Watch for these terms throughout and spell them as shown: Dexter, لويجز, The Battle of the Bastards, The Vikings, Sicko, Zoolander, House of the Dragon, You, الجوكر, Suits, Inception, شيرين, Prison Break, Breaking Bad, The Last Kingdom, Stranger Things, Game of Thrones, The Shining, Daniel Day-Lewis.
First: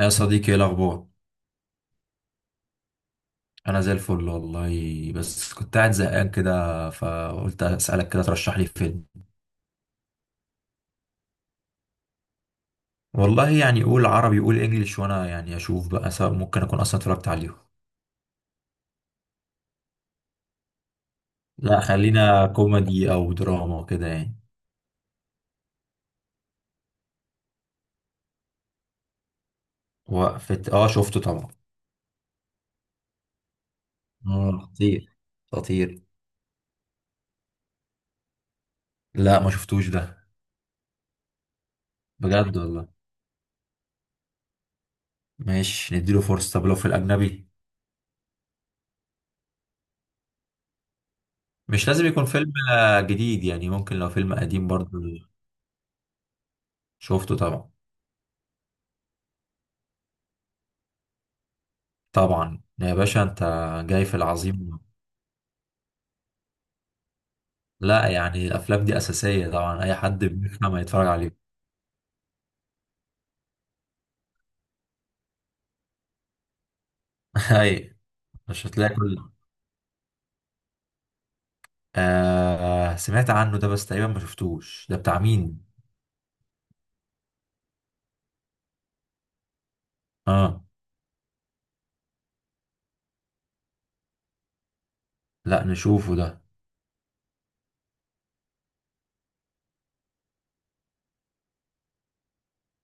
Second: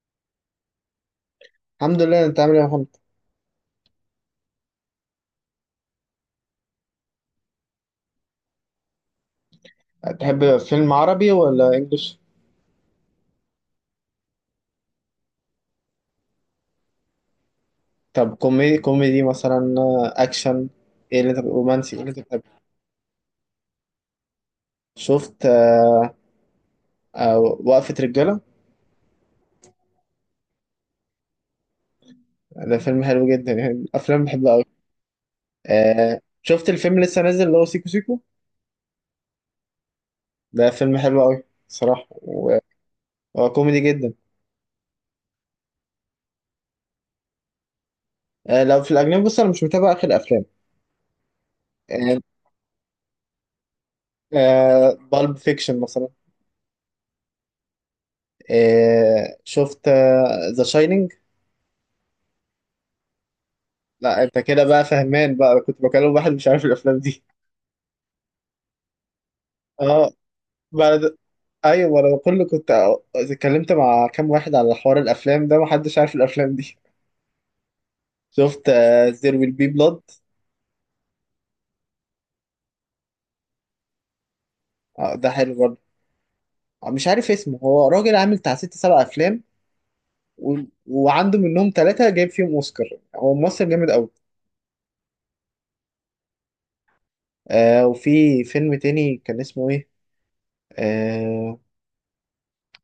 يا صديقي، ايه الاخبار؟ الحمد لله. انت عامل ايه يا محمد؟ انا زي الفل والله، بس كنت قاعد زهقان كده فقلت اسالك كده ترشح لي فيلم. تحب فيلم عربي ولا انجليش؟ والله يعني قول عربي قول انجليش، وانا يعني اشوف بقى، سواء ممكن اكون اصلا اتفرجت عليهم. طب كوميدي كوميدي مثلا، اكشن، ايه اللي انت، لا، رومانسي، ايه اللي انت خلينا بتحبه؟ كوميدي او دراما كده يعني. شفت وقفة رجالة؟ وقفة، اه شفته طبعا. ده فيلم حلو جدا، يعني من الافلام اللي بحبها اه، قوي. خطير. خطير. شفت الفيلم اللي لسه نازل اللي هو سيكو سيكو؟ لا، ما شفتوش ده. ده فيلم حلو قوي صراحة، بجد وهو والله؟ كوميدي جدا. ماشي، نديله فرصة. طب لو في الاجنبي؟ لو في الاجنبي بص انا مش متابع اخر افلام. مش لازم آه يكون فيلم جديد، يعني ممكن لو فيلم قديم برضه. بالب فيكشن مثلا. شفته طبعا. شفت ذا شاينينج؟ طبعا يا باشا انت. جاي في لا انت كده العظيم. بقى فهمان بقى، انا كنت بكلم واحد مش عارف الافلام دي. لا يعني، الافلام دي اساسيه طبعا، اي اه، حد بيفهم هيتفرج بعد، عليه. ايوه ما انا كله كنت اتكلمت مع كام واحد على حوار الافلام ده محدش عارف الافلام دي. اي. شفت مش هتلاقي كل. زير ويل بي بلاد؟ آه، سمعت عنه ده بس تقريبا ما شفتوش. ده بتاع ده حلو مين؟ برضه. مش عارف اسمه، هو راجل عامل بتاع ست سبع افلام و... اه. وعنده منهم ثلاثة جايب فيهم اوسكار. هو ممثل جامد قوي. لا، نشوفه ده. وفي فيلم تاني كان اسمه ايه؟ آه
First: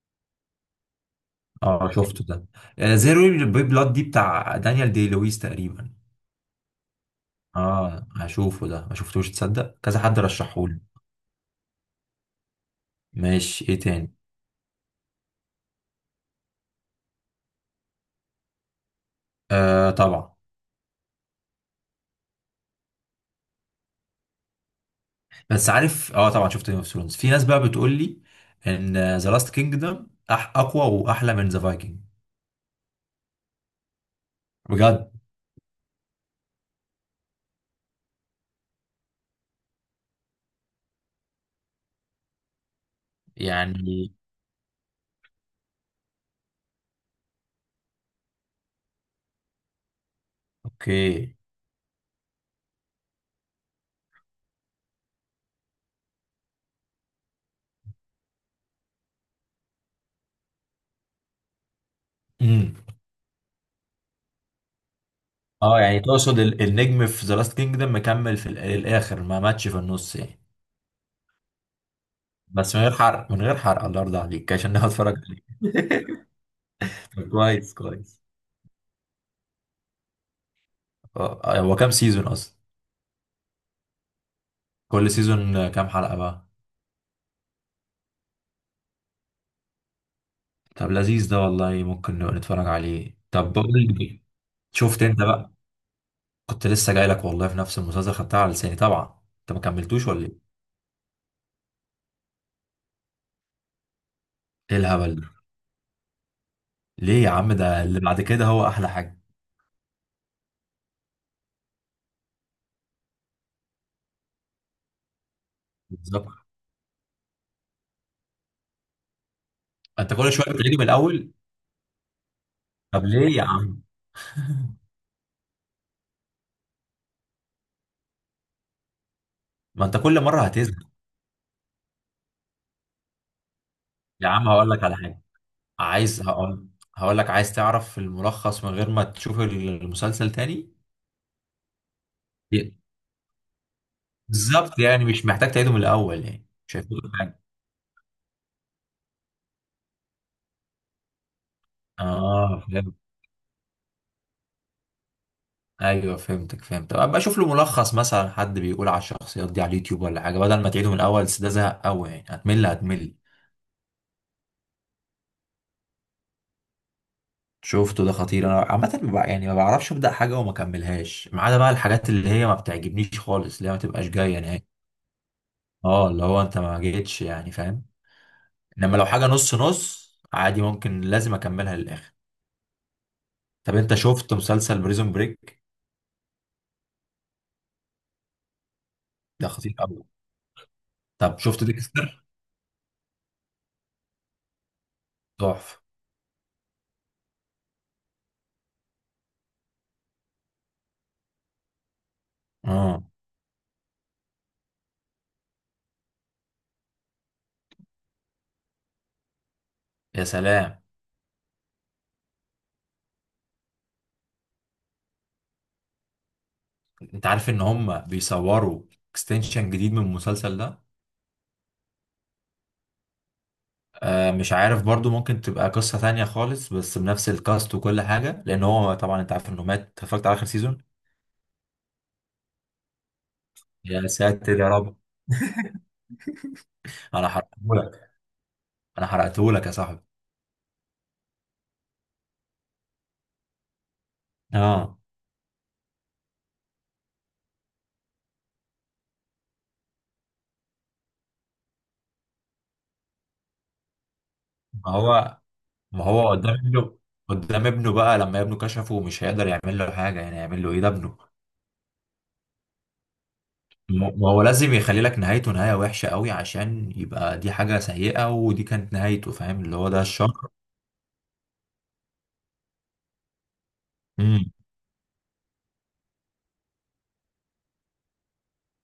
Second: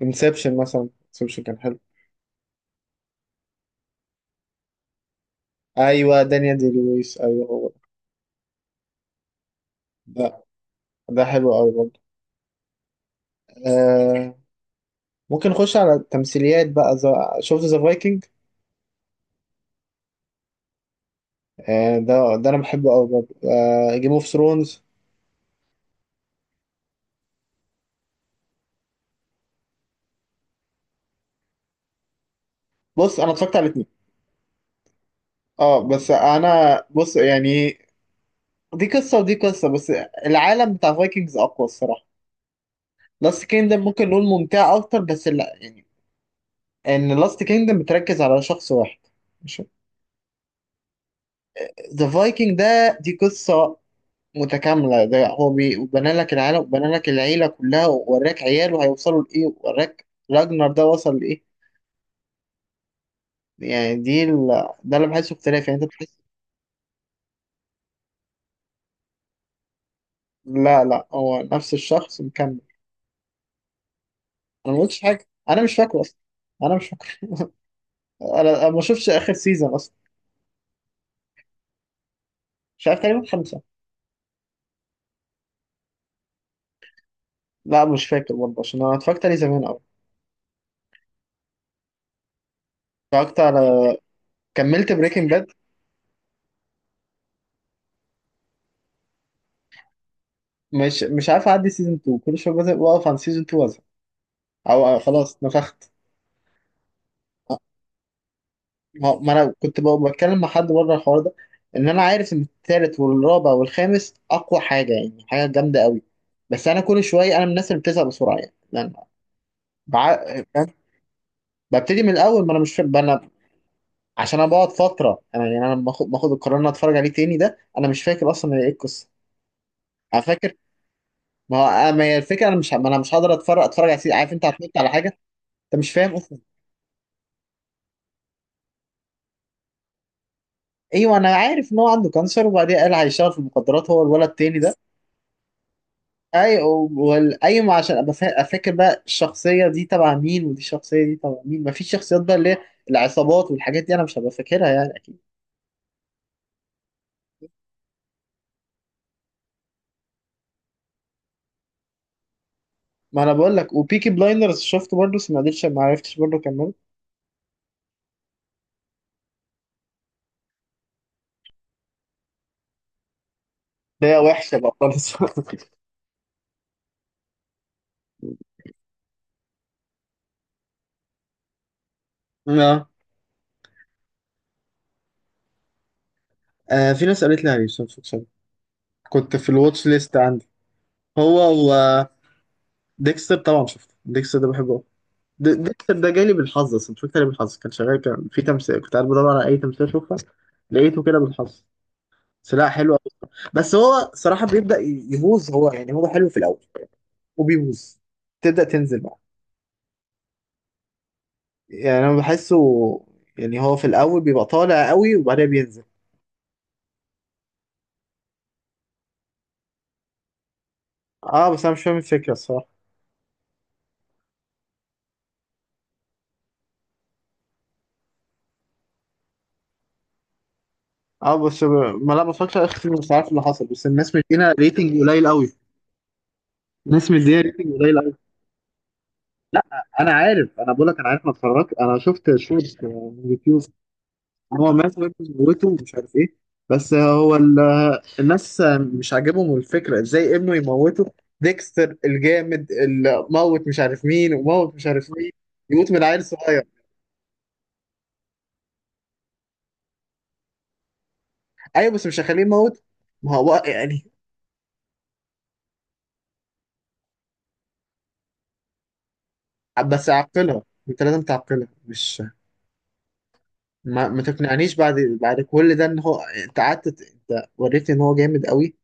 انسبشن مثلا، انسبشن كان حلو. اه، شفته ده. آه، زيرو بي بلاد دي بتاع دانيال دي لويس تقريبا. ايوه دانيال دي لويس، ايوه هو. اه، هشوفه ده. ما شفتوش. تصدق كذا حد ده رشحهولي؟ ده حلو قوي. ماشي، ايه تاني؟ آه ممكن نخش على التمثيليات بقى. شفت ذا فايكنج؟ آه، طبعا. آه ده انا بحبه قوي برضه. آه، جيم اوف ثرونز، بس عارف، اه طبعا شفت جيم اوف ثرونز. في ناس بقى بتقول لي ان ذا لاست كينجدم اقوى واحلى من ذا فايكنج. بص انا اتفرجت على الاثنين. بجد؟ اه بس انا بص يعني دي قصه ودي قصه، بس العالم بتاع فايكنجز اقوى الصراحه. لاست كيندم ممكن يعني. نقول ممتع اكتر بس لا يعني، ان لاست كيندم بتركز على شخص واحد. اوكي. ذا فايكنج ده دي قصه متكامله، ده هو بنى لك العالم وبنى لك العيله كلها، ووراك عياله هيوصلوا لايه، ووراك راجنر ده وصل لإيه. امم. يعني ده اللي بحسه اختلاف، اه يعني انت يعني بتحس. تقصد النجم في ذا لاست كينجدم مكمل في الاخر، ما ماتش في النص يعني. لا لا، هو نفس الشخص مكمل. بس من غير حرق، من غير حرق، الله يرضى عليك عشان انا ما ناخد قلتش اتفرج حاجه، عليك. انا مش فاكره اصلا، انا مش فاكره. طب كويس كويس. انا ما شفتش اخر سيزون اصلا. اه. هو كام سيزون اصلا؟ مش عارف، تقريبا خمسه. كل سيزون كام حلقة بقى؟ لا مش فاكر برضه، عشان انا اتفرجت عليه زمان قوي. طب لذيذ ده والله، ممكن نبقى نتفرج عليه. اتفرجت طب بقول على لي، كملت شفت انت بريكنج باد. بقى؟ كنت لسه جاي لك والله في نفس المسلسل، خدتها على لساني. طبعا انت ما كملتوش ولا ايه؟ مش عارف اعدي سيزون 2، كل شويه بزهق واقف عن سيزون 2 وازهق، ايه او الهبل ده؟ خلاص نفخت. ليه يا عم؟ ده اللي بعد كده هو احلى ما حاجه. ما انا كنت بقى بتكلم مع حد بره الحوار ده، ان انا عارف ان التالت والرابع والخامس اقوى حاجه، يعني حاجه جامده قوي. بالظبط. بس انا كل شويه، انا من الناس اللي بتزهق بسرعه، يعني لأن انت بع... كل شويه فاهم؟ بتعيده من الاول؟ ببتدي من الاول، ما انا مش فاهم طب انا، ليه يا عم؟ عشان انا بقعد فتره، انا يعني انا لما باخد القرار ان أنا اتفرج عليه تاني، ده انا مش فاكر اصلا ايه القصه. ما انت كل انا مره فاكر. هتزهق. ما هو أنا- ما هي الفكره، انا مش ه- ما انا مش هقدر اتفرج على يا عارف انت عم، هتفوت هقول لك على على حاجه. حاجه. انت مش فاهم اصلا. هقول. هقول لك، عايز تعرف الملخص من غير ما تشوف المسلسل تاني؟ ايوه انا عارف ان هو عنده كانسر، وبعدين قال هيشتغل في المخدرات، هو الولد التاني ده. بالظبط يعني، مش محتاج تعيده من الاول، يعني اي مش هيفوتك حاجه. والايوه، عشان ابقى فاكر بقى الشخصيه دي تبع مين، ودي الشخصيه دي تبع مين، مفيش شخصيات بقى اللي هي اه. العصابات والحاجات دي انا مش هبقى فاكرها يعني اكيد. ايوه، فهمتك فهمت. طب ابقى اشوف له ملخص مثلا، حد بيقول على الشخصيات دي على اليوتيوب ولا حاجه بدل ما تعيده من الاول، بس ده زهق قوي يعني، هتمل هتمل. ما انا بقول لك، وبيكي بلايندرز شفته برضه بس ما قدرتش، ما عرفتش برضه كملت. شفته ده، خطير. انا عامه ما بع- يعني ما بعرفش ابدا حاجه وما اكملهاش، ما عدا بقى الحاجات اللي هي ما بتعجبنيش خالص، اللي هي ما ده تبقاش هي جايه وحشه نهائي. بقى خالص. اه، اللي هو انت ما جيتش يعني، فاهم. انما لو حاجه نص نص عادي، ممكن لازم اكملها للاخر. اه طب انت شفت مسلسل بريزون بريك؟ في ناس قالت لي عليه بس أنا مش فاكر. كنت في ده خطير الواتش قوي. ليست عندي. هو طب شفت و ديكستر؟ ديكستر، طبعا شفته ديكستر ده بحبه أوي. تحفه. ديكستر ده جالي بالحظ، اصلا مش فاكر، بالحظ كان شغال كان في تمثيل، كنت قاعد بدور على اي تمثيل اشوفها، لقيته كده بالحظ. بس لا حلو. اه. بس هو صراحة بيبدأ يبوظ، هو يعني هو حلو في الأول وبيبوظ، تبدأ تنزل بقى. يا سلام. يعني أنا بحسه، يعني هو في الأول بيبقى طالع قوي وبعدين بينزل. انت عارف ان هم بيصوروا اكستنشن جديد من المسلسل ده؟ اه بس أنا مش فاهم الفكرة الصراحة. آه، مش عارف برضو، ممكن تبقى قصة تانية خالص بس بنفس الكاست وكل حاجة، لان هو طبعا انت عارف انه مات. اتفرجت على اخر سيزون. اه بس ب... ما لا بفكرش آخر، مش عارف اللي حصل، بس يا الناس مدينا ساتر يا رب. ريتنج قليل قوي. الناس انا مدينا ريتنج قليل حرقتهولك. قوي. انا لا حرقتهولك يا صاحبي. أنا عارف، أنا بقول لك أنا عارف، ما اتفرجت، أنا شفت شورت من يوتيوب. هو اه، مات وابنه موته، ومش عارف ايه. بس هو الناس مش عاجبهم الفكرة ازاي ابنه يموته. ديكستر الجامد اللي موت مش عارف مين وموت مش ما عارف مين هو يموت من ما عيل هو قدام صغير؟ ابنه. قدام ابنه بقى، لما ابنه كشفه مش هيقدر يعمل له حاجة. يعني يعمل له ايه؟ ده ابنه. ايوه بس مش هخليه يموت. ما هو يعني، ما هو لازم يخلي لك نهايته، نهاية وحشة قوي، عشان يبقى دي حاجة سيئة ودي كانت نهايته. فاهم اللي هو ده بس الشر؟ عقلها، انت لازم تعقلها، مش ما تقنعنيش بعد، بعد كل ده، ان هو انت قعدت انت وريتني ان هو جامد قوي،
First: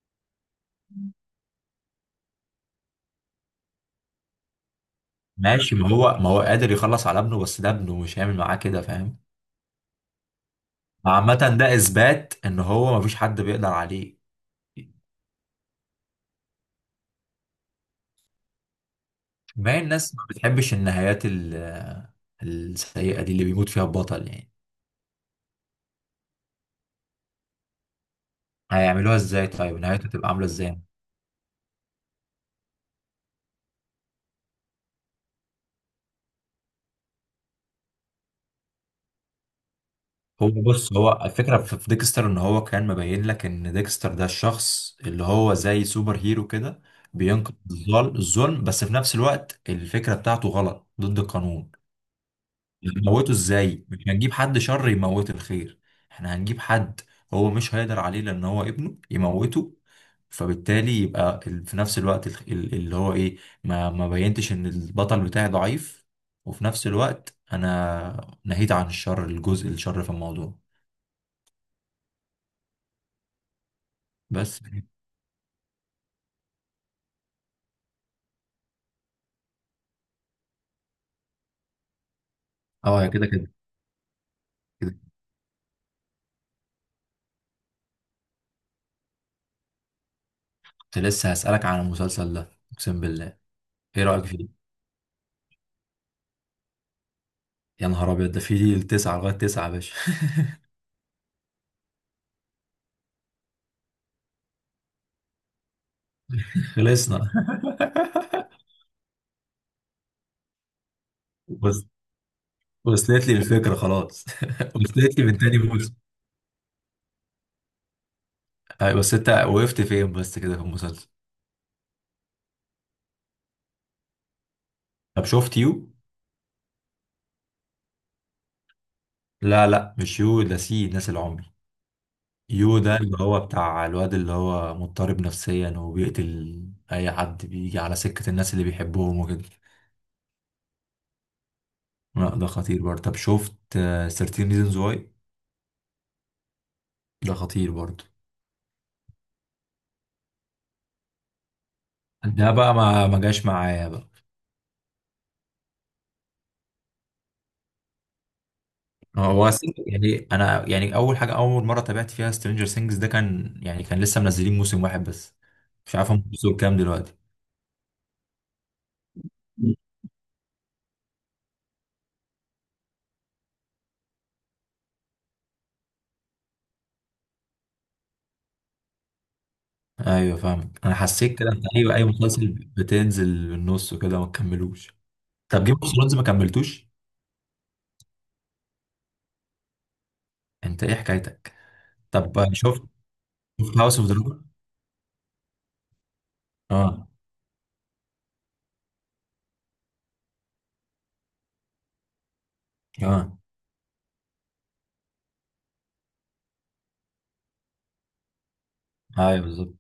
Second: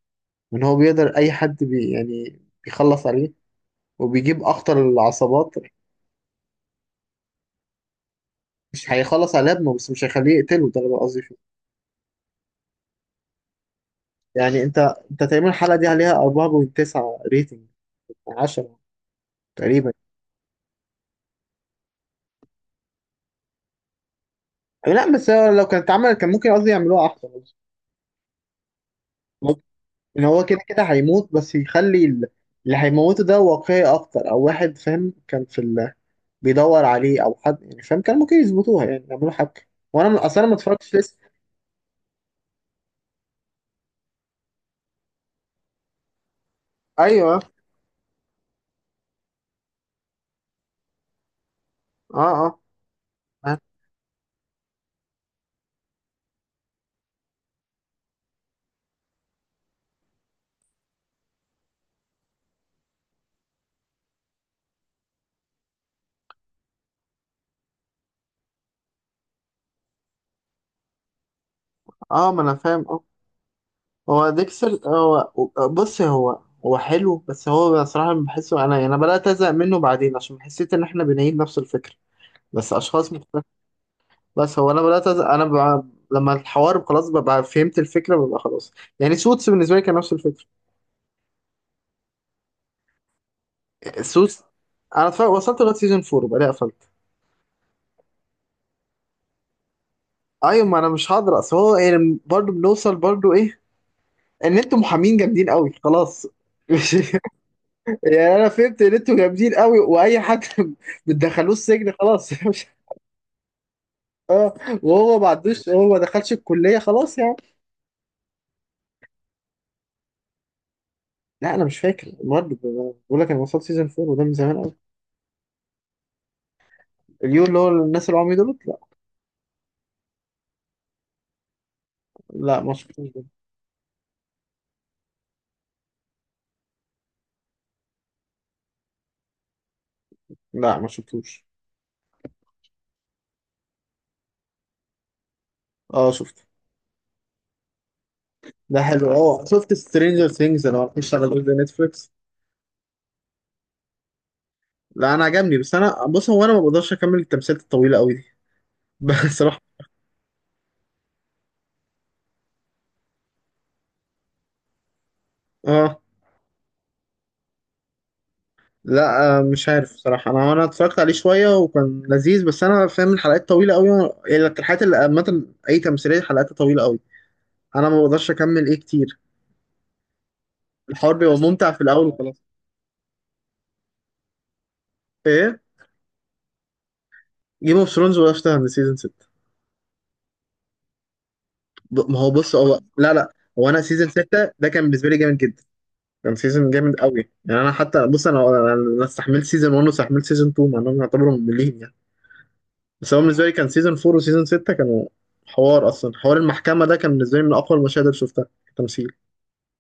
وان هو بيقدر اي حد بي، يعني بيخلص عليه، وبيجيب اخطر العصابات. ماشي، ما هو قادر يخلص على ابنه، بس ده ابنه مش هيعمل معاه كده، مش فاهم. هيخلص على ابنه، بس مش هيخليه يقتله، ده اللي قصدي فيه. عامة ده إثبات إن هو مفيش حد بيقدر عليه. يعني انت انت تقريبا الحلقه دي عليها 4.9 ريتنج 10 ما هي تقريبا. الناس ما بتحبش النهايات السيئة دي، اللي بيموت فيها البطل يعني. لا بس هو لو كانت اتعملت كان ممكن قصدي يعملوها احسن. هيعملوها إزاي؟ ممكن طيب نهايته ان تبقى هو عاملة كده إزاي؟ كده هيموت، بس يخلي اللي هيموته ده واقعي اكتر، او واحد فاهم كان في بيدور عليه، او حد يعني فاهم، كان ممكن يظبطوها يعني يعملوا حاجه. اصلا هو ما بص، اتفرجتش هو لسه. الفكرة في ديكستر إن هو كان مبين لك إن ديكستر ده الشخص اللي هو زي سوبر هيرو كده. ايوه. بينقذ الظلم، بس في نفس الوقت الفكرة بتاعته غلط ضد القانون. اه اه هنموته اه ازاي؟ مش هنجيب حد شر يموت الخير. احنا هنجيب حد. هو مش هيقدر عليه لان هو ابنه يموته. فبالتالي يبقى في نفس الوقت اللي هو ايه. ما بينتش ان البطل بتاعي ضعيف. وفي نفس الوقت انا نهيت عن الشر، الجزء الشر في الموضوع. آه ما انا فاهم. اه. بس. هو، بص هو هو حلو، بس هو بصراحة بحسه، أنا بدأت أزهق منه بعدين عشان حسيت إن إحنا بنعيد نفس الفكرة بس اه يا، أشخاص كده مختلفة. كده بس هو أنا كده. بدأت أزهق أنا بقى، لما الحوار خلاص ببقى فهمت الفكرة ببقى خلاص. يعني سوتس بالنسبة لي كان نفس الفكرة. كنت لسه هسألك عن المسلسل ده اقسم بالله. ايه رأيك سوتس، فيه؟ أنا اتفرج، وصلت لغاية سيزون فور وبعدين قفلت. يا نهار ابيض، ده فيه تسعة لغاية تسعة يا باشا. أيوة، ما أنا مش هقدر، أصل هو يعني برضه بنوصل برضه إيه، إن أنتوا محامين جامدين قوي، خلاص. مش خلصنا. يعني، أنا فهمت إن أنتوا جامدين قوي وأي حد بتدخلوه بس. السجن خلاص. وصلت لي الفكرة خلاص، اه، وهو وصلت لي ما من تاني عندوش، هو موسم. ما دخلش الكليه خلاص يعني. أيوة، بس انت وقفت فين بس كده في المسلسل؟ لا انا مش فاكر، المهم بقول لك انا وصلت سيزون 4 وده من زمان قوي. طب شفت يو؟ اليو اللي هو الناس العمي دول؟ لا. لا، لا، مش يو ده سي ناس العمي. لا ما يو ده شفتوش اللي ده. هو بتاع الواد اللي هو مضطرب نفسيا وبيقتل اي حد بيجي على سكة الناس اللي بيحبهم وكده. لا ما شفتوش. لا ده خطير برضه. طب شفت 13 ريزونز واي؟ اه شفته، ده خطير برضه. ده حلو. اه شفت سترينجر ثينجز، انا ما اعرفش على جزء نتفليكس. ده بقى ما جاش معايا بقى. لا انا عجبني بس انا بص، هو انا ما بقدرش اكمل التمثيلات الطويله قوي دي هو بصراحه. يعني انا يعني اول مره تابعت فيها سترينجر سينجز ده، كان لسه منزلين موسم واحد بس. مش اه عارف هم وصلوا كام دلوقتي. لا، مش عارف صراحة، أنا اتفرجت عليه شوية وكان لذيذ، بس أنا فاهم الحلقات طويلة أوي، يعني الحلقات اللي عامة أي تمثيلية حلقاتها طويلة أوي، انا ما بقدرش اكمل ايه كتير. ايوه، فاهمك. انا الحوار بيبقى حسيت كده انت، ممتع في ايوه، اي الاول وخلاص. مسلسل بتنزل بالنص وكده ما تكملوش. ايه، طب جيم اوف ثرونز ما كملتوش؟ جيم اوف ثرونز وقفتها عند سيزون 6. انت ايه حكايتك؟ ما هو طب بص، هو شفت لا هو شفت انا هاوس اوف سيزون دراجون؟ 6 ده كان بالنسبه لي جامد جدا، كان سيزون جامد اه، قوي. يعني انا حتى بص، انا استحملت سيزون 1 واستحملت سيزون 2، مع انهم يعتبروا مملين يعني. بس هو اه. بالنسبه لي كان سيزون 4 وسيزون 6 كانوا حوار، اصلا حوار المحكمه ده كان بالنسبه لي من اقوى المشاهد اللي شفتها تمثيل. ايوه بالظبط.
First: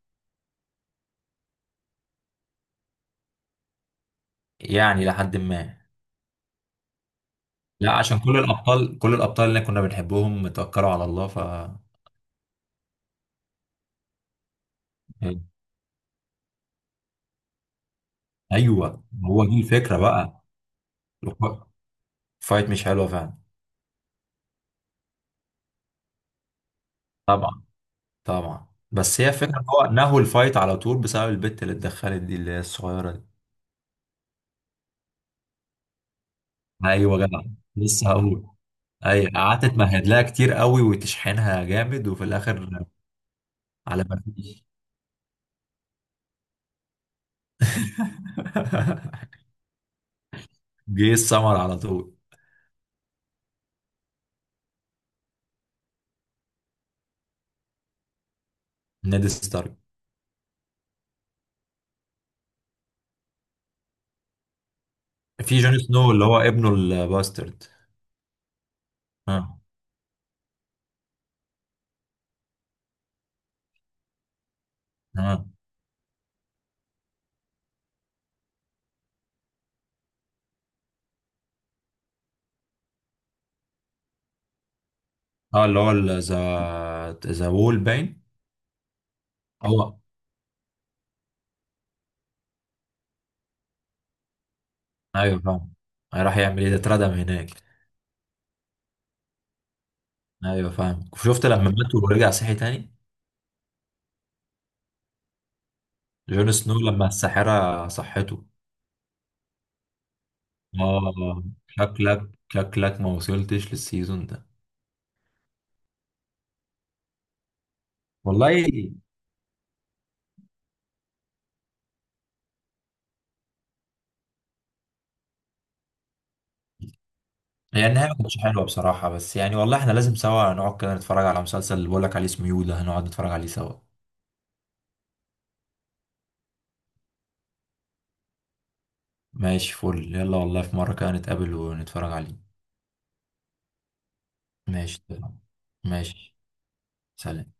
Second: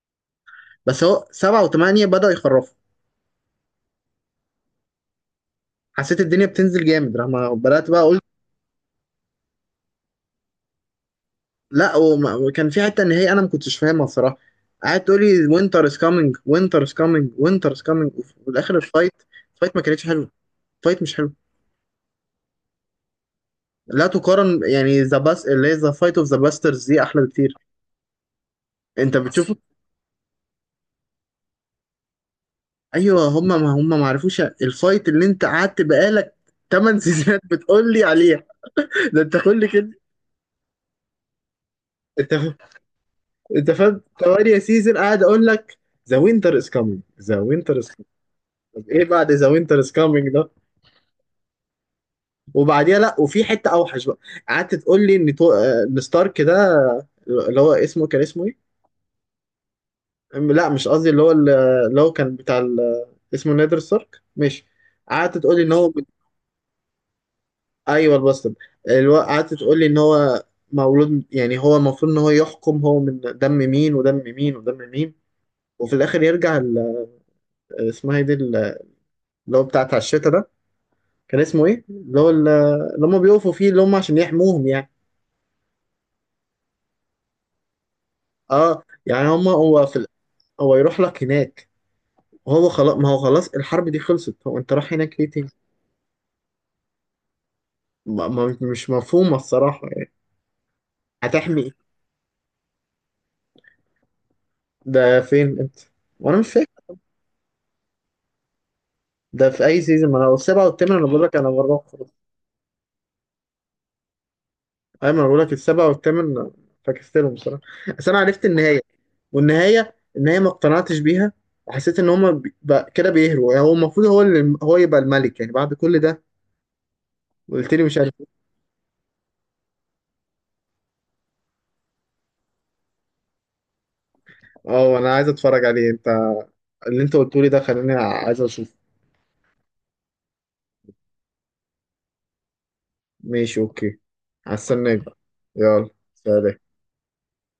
بس هو 7 و8 بدأوا يخرفوا، يعني لحد ما. حسيت الدنيا بتنزل جامد لما بدأت لا بقى عشان اقول. كل الابطال، كل الابطال اللي كنا بنحبهم اتوكلوا على الله، لا وكان في حته ان هي انا ما كنتش فاهمها الصراحه، قعدت تقول إيه، لي وينتر از كامينج، وينتر از كامينج، وينتر از كامينج، وفي الاخر ايوه الفايت، هو دي الفايت ما الفكره. كانتش حلوه، الفايت مش حلو. بقى. فايت مش حلوه فعلا. لا تقارن، يعني ذا باس اللي هي ذا فايت اوف ذا باسترز دي احلى بكتير. طبعا. طبعا، انت بس هي بتشوف، فكره، هو نهوا الفايت على طول بسبب البت اللي اتدخلت دي، اللي هي الصغيره دي. ايوه هم، ما عرفوش الفايت، اللي انت قعدت بقالك 8 ايوه سيزونات جدع. بتقول لي لسه عليها. هقول. ده ايوه، انت قعدت كل كده، تمهد لها كتير قوي وتشحنها جامد، وفي انت الاخر انت فاهم، على ما 8 فيش. سيزون قاعد اقول لك ذا وينتر از كامينج، ذا وينتر از كامينج، ايه بعد ذا وينتر از كامينج؟ جه السمر على طول. وبعديها لا وفي حته اوحش بقى، قعدت تقول لي ان تو... آه، ان ستارك ده اللي هو اسمه كان اسمه ايه؟ نيد ستارك. لا مش قصدي اللي هو كان بتاع اسمه نادر ستارك ماشي. قعدت تقول في لي ان جون هو، سنو اللي هو ابنه الباسترد. ايوه الباسترد، قعدت اه، تقول لي ان هو مولود، يعني هو المفروض ان هو يحكم، هو من دم مين ودم مين ودم مين، اه، وفي الاخر يرجع اسمها ايه دي اللي هو بتاع الشتا ده، كان اسمه ايه؟ اللي هم بيقفوا فيه، اللي هم عشان يحموهم يعني. اه، اللي هو ذا وول باين. اه، يعني هم، هو. هو يروح لك هناك، وهو خلاص، ما هو خلاص الحرب دي خلصت، هو انت رايح هناك ليه ايوه تاني؟ فاهم. راح يعمل ايه؟ ده اتردم هناك. مش مفهومة الصراحة يعني. ايوه فاهم. شفت هتحمي لما ايه؟ مات ورجع صحي تاني؟ ده فين انت؟ وانا مش جون سنو فاكر. لما الساحرة صحته. ده في اي سيزون؟ ما انا السبعة والثامن انا بقول لك اه، انا بروح خلاص. شكلك ما وصلتش للسيزون ده. ايوه ما انا بقول لك السبعة والثامن فكستلهم بصراحة. بس انا عرفت والله. النهاية، والنهاية ما اقتنعتش بيها، وحسيت ان هما بقى كده بيهروا يعني، هو المفروض هو اللي هو يبقى الملك يعني بعد كل ده؟ قلت لي هي مش النهاية عارف. ما كانتش حلوة بصراحة، بس يعني والله احنا لازم سوا نقعد كده نتفرج على مسلسل اللي بقولك عليه اسمه يو ده، هنقعد نتفرج عليه سوا. اه، انا عايز اتفرج عليه. انت اللي انت قلته لي ده خلاني عايز اشوفه. ماشي، فل، يلا والله في مرة كده نتقابل ونتفرج عليه. ماشي، اوكي، هستناك ماشي بقى. تمام. يلا ماشي. سلام. سلام.